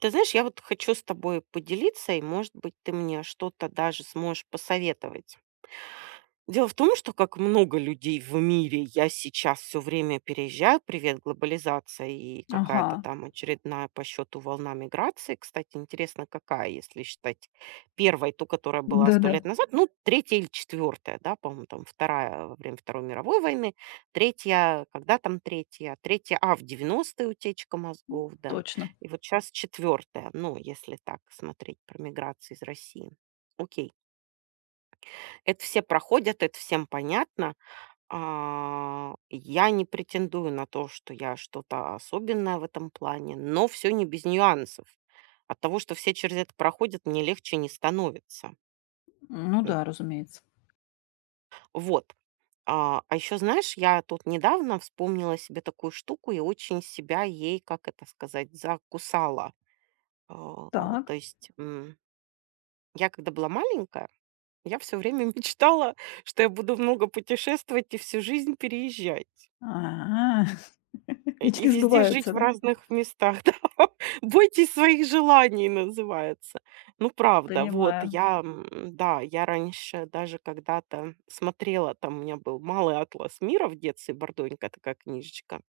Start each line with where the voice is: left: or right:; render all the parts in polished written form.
right: Ты знаешь, я вот хочу с тобой поделиться, и, может быть, ты мне что-то даже сможешь посоветовать. Дело в том, что как много людей в мире, я сейчас все время переезжаю. Привет, глобализация и
left: Ага,
right: какая-то там очередная по счету волна миграции. Кстати, интересно, какая, если считать первой, ту, которая была 100
left: да-да,
right: лет назад. Ну, третья или четвертая, да, по-моему, там вторая во время Второй мировой войны, третья, когда там третья, в 90-е утечка мозгов, да.
left: точно.
right: И вот сейчас четвертая, ну, если так смотреть про миграцию из России. Окей. Это все проходят, это всем понятно. Я не претендую на то, что я что-то особенное в этом плане, но все не без нюансов. От того, что все через это проходят, мне легче не становится.
left: Ну
right: М.
left: да, разумеется.
right: Вот. Еще, знаешь, я тут недавно вспомнила себе такую штуку и очень себя ей, как это сказать, закусала. А,
left: Так.
right: То есть я, когда была маленькая, я все время мечтала, что я буду много путешествовать и всю жизнь переезжать.
left: А.
right: И
left: Мечты
right: везде
left: сбываются,
right: жить в
left: да?
right: разных местах, да. «Бойтесь своих желаний» называется. Ну, правда, вот
left: Понимаю.
right: я, да, я раньше даже когда-то смотрела, там у меня был «Малый атлас мира» в детстве, бордонькая такая книжечка,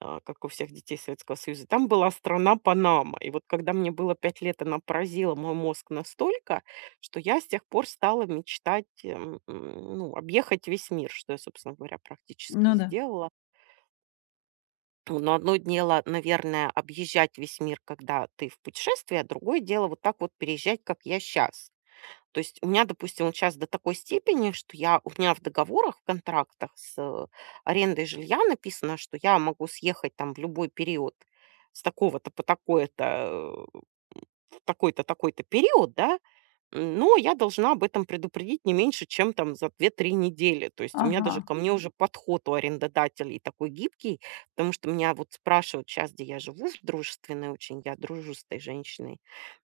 right: как у всех детей Советского Союза. Там была страна Панама. И вот когда мне было 5 лет, она поразила мой мозг настолько, что я с тех пор стала мечтать, ну, объехать весь мир, что я, собственно говоря, практически и
left: Ну да.
right: сделала. Но одно дело, наверное, объезжать весь мир, когда ты в путешествии, а другое дело вот так вот переезжать, как я сейчас. То есть у меня, допустим, вот сейчас до такой степени, что я, у меня в договорах, в контрактах с арендой жилья написано, что я могу съехать там в любой период с такого-то по такое-то в такой-то период, да, но я должна об этом предупредить не меньше, чем там за 2-3 недели. То есть у меня
left: Ага.
right: даже ко мне Мгм. Уже Мгм. Подход у арендодателей такой гибкий, потому что меня вот спрашивают сейчас, где я живу, в дружественной очень, я дружу с этой женщиной.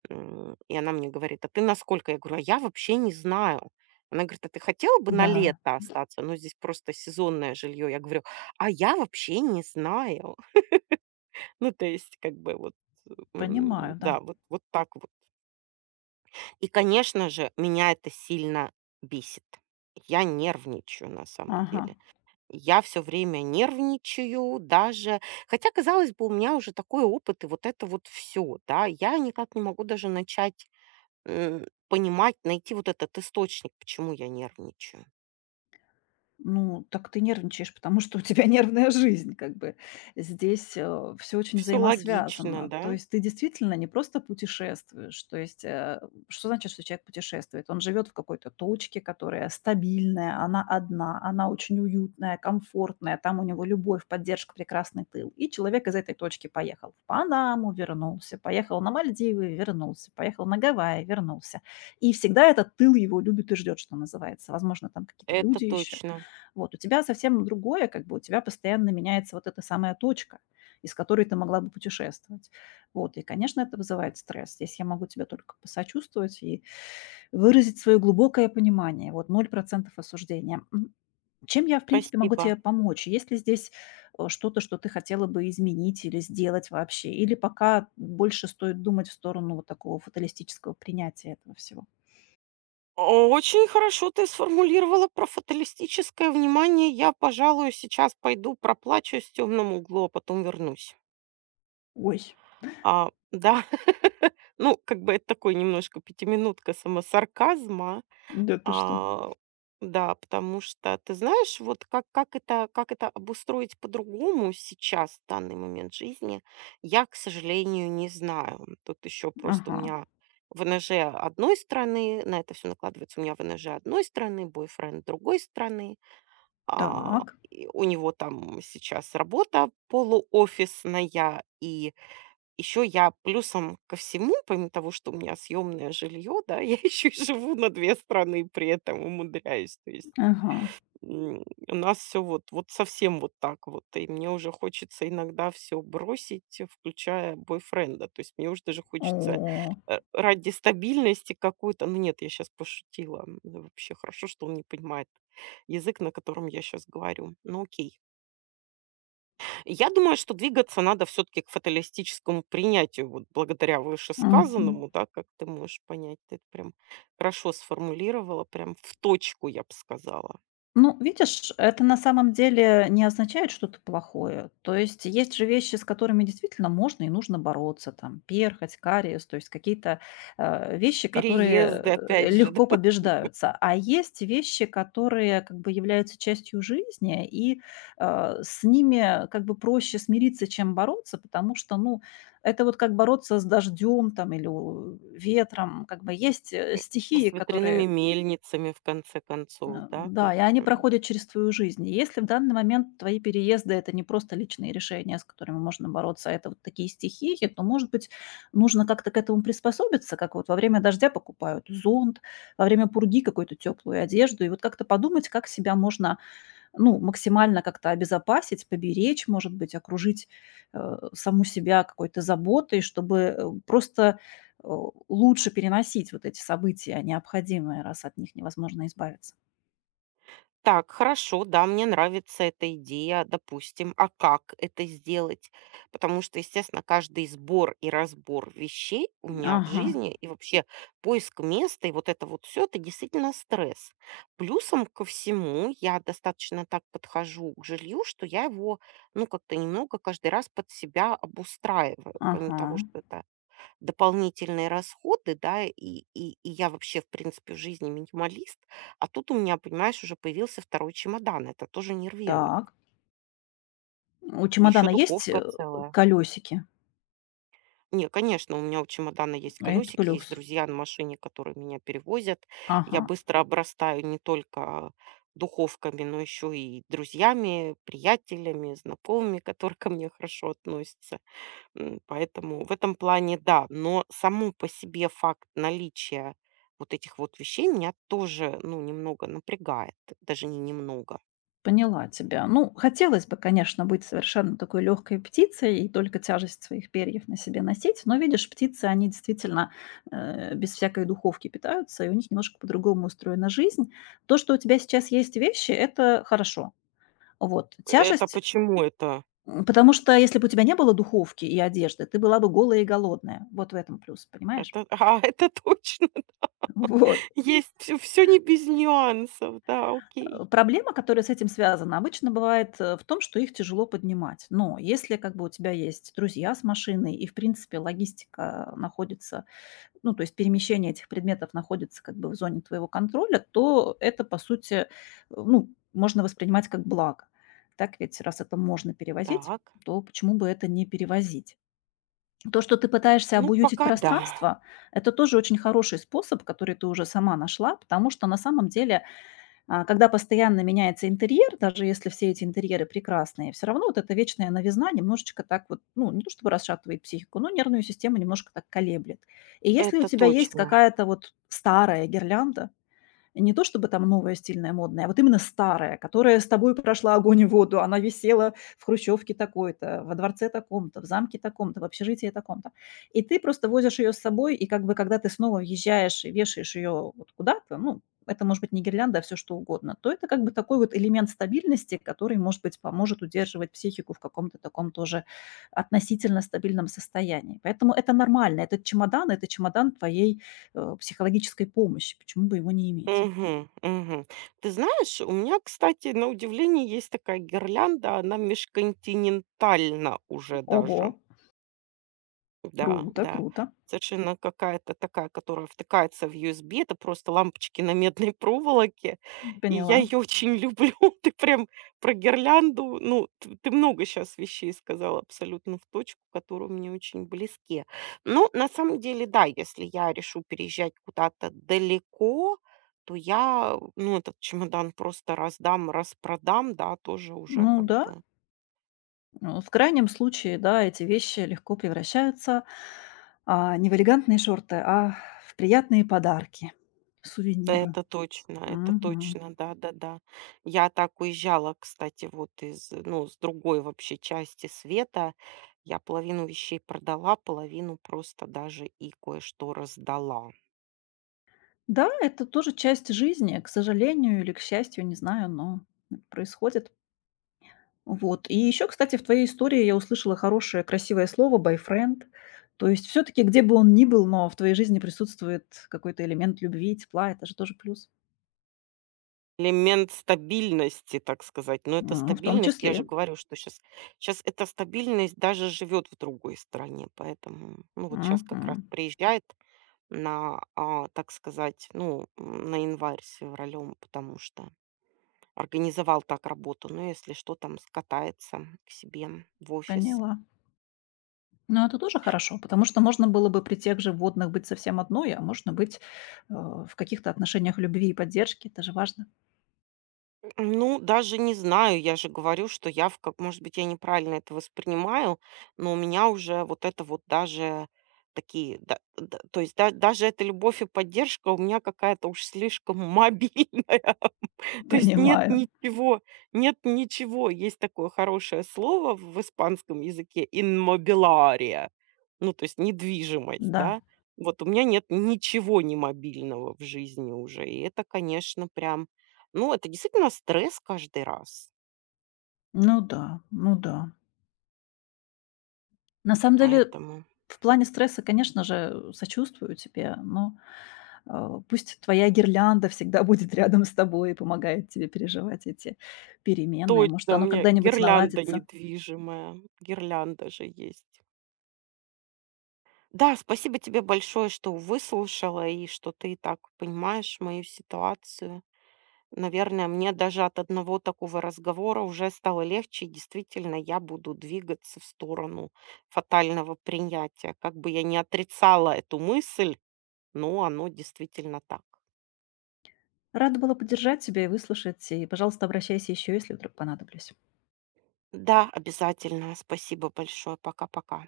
right: И она мне говорит, а ты насколько? Я говорю, а я вообще не знаю. Она говорит, а ты хотела бы на
left: Да.
right: лето остаться? Ну, здесь просто сезонное жилье. Я говорю, а я вообще не знаю. Ну, то есть, как бы вот,
left: Понимаю, да.
right: да, вот так вот. И, конечно же, меня это сильно бесит. Я нервничаю на самом
left: Ага.
right: деле. Я все время нервничаю даже, хотя, казалось бы, у меня уже такой опыт и вот это вот все, да, я никак не могу даже начать понимать, найти вот этот источник, почему я нервничаю.
left: Ну, так ты нервничаешь, потому что у тебя нервная жизнь, как бы. Здесь, все очень
right: Все логично,
left: взаимосвязано.
right: да,
left: То есть ты действительно не просто путешествуешь. То есть, что значит, что человек путешествует? Он живет в какой-то точке, которая стабильная, она одна, она очень уютная, комфортная, там у него любовь, поддержка, прекрасный тыл. И человек из этой точки поехал в Панаму, вернулся, поехал на Мальдивы, вернулся, поехал на Гавайи, вернулся. И всегда этот тыл его любит и ждет, что называется. Возможно, там какие-то
right: это
left: люди еще.
right: точно.
left: Вот, у тебя совсем другое, как бы у тебя постоянно меняется вот эта самая точка, из которой ты могла бы путешествовать. Вот, и, конечно, это вызывает стресс. Здесь я могу тебе только посочувствовать и выразить свое глубокое понимание. Вот ноль процентов осуждения. Чем я, в принципе, могу
right: Спасибо.
left: тебе помочь? Есть ли здесь что-то, что ты хотела бы изменить или сделать вообще? Или пока больше стоит думать в сторону вот такого фаталистического принятия этого всего?
right: Очень хорошо ты сформулировала про фаталистическое внимание. Я, пожалуй, сейчас пойду проплачусь в темном углу, а потом вернусь.
left: Ой,
right: Да, ну, как бы это такой немножко пятиминутка самосарказма,
left: да ты что?
right: а, да, потому что ты знаешь, вот как это обустроить по-другому сейчас, в данный момент жизни, я, к сожалению, не знаю. Тут еще просто у
left: Ага,
right: меня ВНЖ одной страны, на это все накладывается. У меня ВНЖ одной страны, бойфренд другой страны. А,
left: так,
right: и у него там сейчас работа полуофисная, и еще я плюсом ко всему, помимо того, что у меня съемное жилье, да, я еще и живу на 2 страны, при этом умудряюсь. То есть,
left: ага.
right: м, у нас все вот совсем вот так вот. И мне уже хочется иногда все бросить, включая бойфренда. То есть мне уже даже хочется,
left: О,
right: ради стабильности какую то ну нет, я сейчас пошутила. Вообще хорошо, что он не понимает язык, на котором я сейчас говорю. Ну окей. Я думаю, что двигаться надо все таки к фаталистическому принятию, вот благодаря
left: мгм.
right: вышесказанному, да, как ты можешь понять. Ты это прям хорошо сформулировала, прям в точку, я бы сказала.
left: Ну, видишь, это на самом деле не означает что-то плохое. То есть есть же вещи, с которыми действительно можно и нужно бороться. Там перхоть, кариес, то есть какие-то вещи, которые
right: Переезды, опять же, да,
left: легко побеждаются. А есть вещи, которые как бы являются частью жизни, и с ними как бы проще смириться, чем бороться, потому что, ну, это вот как бороться с дождем там или у- ветром. Как бы есть стихии,
right: с ветряными
left: которые
right: мельницами, в конце концов, да, то
left: Да, и
right: есть,
left: они
right: м.
left: проходят через твою жизнь. И если в данный момент твои переезды- это не просто личные решения, с которыми можно бороться, а это вот такие стихии, то, может быть, нужно как-то к этому приспособиться, как вот во время дождя покупают зонт, во время пурги какую-то теплую одежду, и вот как-то подумать, как себя можно, ну, максимально как-то обезопасить, поберечь, может быть, окружить, саму себя какой-то заботой, чтобы, просто, э, лучше переносить вот эти события необходимые, раз от них невозможно избавиться.
right: Так, хорошо, да, мне нравится эта идея, допустим. А как это сделать? Потому что, естественно, каждый сбор и разбор вещей у меня в
left: Ага,
right: жизни и вообще поиск места и вот это вот все, это действительно стресс. Плюсом ко всему, я достаточно так подхожу к жилью, что я его, ну, как-то немного каждый раз под себя обустраиваю, помимо
left: ага.
right: того, что это дополнительные расходы, да, и я вообще, в принципе, в жизни минималист, а тут у меня, понимаешь, уже появился второй чемодан, это тоже нервирует.
left: Так. У чемодана
right: Еще
left: есть,
right: духовка целая.
left: колёсики.
right: Не, конечно, у меня у чемодана есть
left: Это
right: колесики, есть
left: плюс.
right: друзья на машине, которые меня перевозят.
left: Ага,
right: Я быстро обрастаю не только духовками, но еще и друзьями, приятелями, знакомыми, которые ко мне хорошо относятся. Поэтому в этом плане да. Но само по себе факт наличия вот этих вот вещей меня тоже, ну, немного напрягает. Даже не немного.
left: поняла тебя. Ну, хотелось бы, конечно, быть совершенно такой легкой птицей и только тяжесть своих перьев на себе носить, но, видишь, птицы, они действительно, без всякой духовки питаются, и у них немножко по-другому устроена жизнь. То, что у тебя сейчас есть вещи- это хорошо. Вот.
right: Это
left: Тяжесть,
right: почему это?
left: потому что если бы у тебя не было духовки и одежды, ты была бы голая и голодная. Вот в этом плюс, понимаешь?
right: Это, это точно.
left: Вот.
right: Есть все не без нюансов. Да, окей.
left: Проблема, которая с этим связана, обычно бывает, в том, что их тяжело поднимать. Но если как бы у тебя есть друзья с машиной и, в принципе, логистика находится, ну, то есть перемещение этих предметов находится как бы в зоне твоего контроля, то это, по сути, ну, можно воспринимать как благо. Так ведь, раз это можно перевозить,
right: Так.
left: то почему бы это не перевозить? То, что ты пытаешься
right: Ну,
left: обуютить
right: пока да,
left: пространство, это тоже очень хороший способ, который ты уже сама нашла, потому что на самом деле когда постоянно меняется интерьер, даже если все эти интерьеры прекрасные, все равно вот эта вечная новизна немножечко так вот, ну, не то чтобы расшатывает психику, но нервную систему немножко так колеблет. И если у
right: это
left: тебя есть
right: точно.
left: какая-то вот старая гирлянда, не то чтобы там новая, стильная, модная, а вот именно старая, которая с тобой прошла огонь и воду. Она висела в хрущевке такой-то, во дворце таком-то, в замке таком-то, в общежитии таком-то. И ты просто возишь ее с собой, и как бы когда ты снова въезжаешь и вешаешь ее вот куда-то, ну, это может быть не гирлянда, а всё что угодно, то это как бы такой вот элемент стабильности, который, может быть, поможет удерживать психику в каком-то таком тоже относительно стабильном состоянии. Поэтому это нормально. Этот чемодан- это чемодан твоей, психологической помощи. Почему бы его не иметь?
right: Мгм, мгм. Ты знаешь, у меня, кстати, на удивление есть такая гирлянда, она межконтинентальна уже даже.
left: Ого,
right: Да,
left: круто,
right: да.
left: круто.
right: Совершенно какая-то такая, которая втыкается в USB. Это просто лампочки на медной проволоке. И я
left: Поняла.
right: ее очень люблю. Ты прям про гирлянду. Ну, ты много сейчас вещей сказала абсолютно в точку, которые мне очень близки. Ну, на самом деле, да, если я решу переезжать куда-то далеко, то я, ну, этот чемодан просто раздам, распродам, да, тоже уже
left: Ну
right: как
left: да,
right: бы.
left: ну, в крайнем случае, да, эти вещи легко превращаются не в элегантные шорты, а в приятные подарки, сувениры.
right: Это
left: Мгм.
right: точно, да-да-да. Я так уезжала, кстати, вот из, ну, с другой вообще части света. Я половину вещей продала, половину просто даже и кое-что раздала.
left: Да, это тоже часть жизни, к сожалению или к счастью, не знаю, но это происходит. Вот. И еще, кстати, в твоей истории я услышала хорошее, красивое слово «байфренд». То есть все-таки, где бы он ни был, но в твоей жизни присутствует какой-то элемент любви, тепла, это же тоже плюс.
right: Элемент стабильности, так сказать. Но эта
left: В том
right: стабильность, я же
left: числе.
right: говорю, что сейчас, сейчас эта стабильность даже живет в другой стране. Поэтому, ну, вот сейчас как раз
left: Мгм.
right: приезжает на, так сказать, ну, на январь с февралем, потому что организовал так работу, ну, если что, там скатается к себе в офис.
left: Поняла. Но это тоже хорошо, потому что можно было бы при тех же водных быть совсем одной, а можно быть, в каких-то отношениях любви и поддержки. Это же важно.
right: Ну, даже не знаю, я же говорю, что я в как может быть, я неправильно это воспринимаю, но у меня уже вот это вот даже такие, да, да, то есть даже эта любовь и поддержка у меня какая-то уж слишком мобильная. То есть нет
left: Понимаю.
right: ничего нет ничего. Есть такое хорошее слово в испанском языке «инмобилария», ну, то есть недвижимость,
left: Да.
right: да. Вот у меня нет ничего не мобильного в жизни уже, и это, конечно, прям, ну, это действительно стресс каждый раз,
left: Ну да, ну да. На самом деле,
right: поэтому.
left: в плане стресса, конечно же, сочувствую тебе, но, пусть твоя гирлянда всегда будет рядом с тобой и помогает тебе переживать эти переменные. Может,
right: Точно, у
left: оно
right: меня
left: когда-нибудь
right: гирлянда
left: наладится.
right: недвижимая, гирлянда же есть. Да, спасибо тебе большое, что выслушала и что ты и так понимаешь мою ситуацию. Наверное, мне даже от одного такого разговора уже стало легче. И действительно, я буду двигаться в сторону фатального принятия. Как бы я не отрицала эту мысль, но оно действительно так.
left: Рада была поддержать тебя и выслушать. И, пожалуйста, обращайся еще, если вдруг понадоблюсь.
right: Да, обязательно. Спасибо большое. Пока-пока.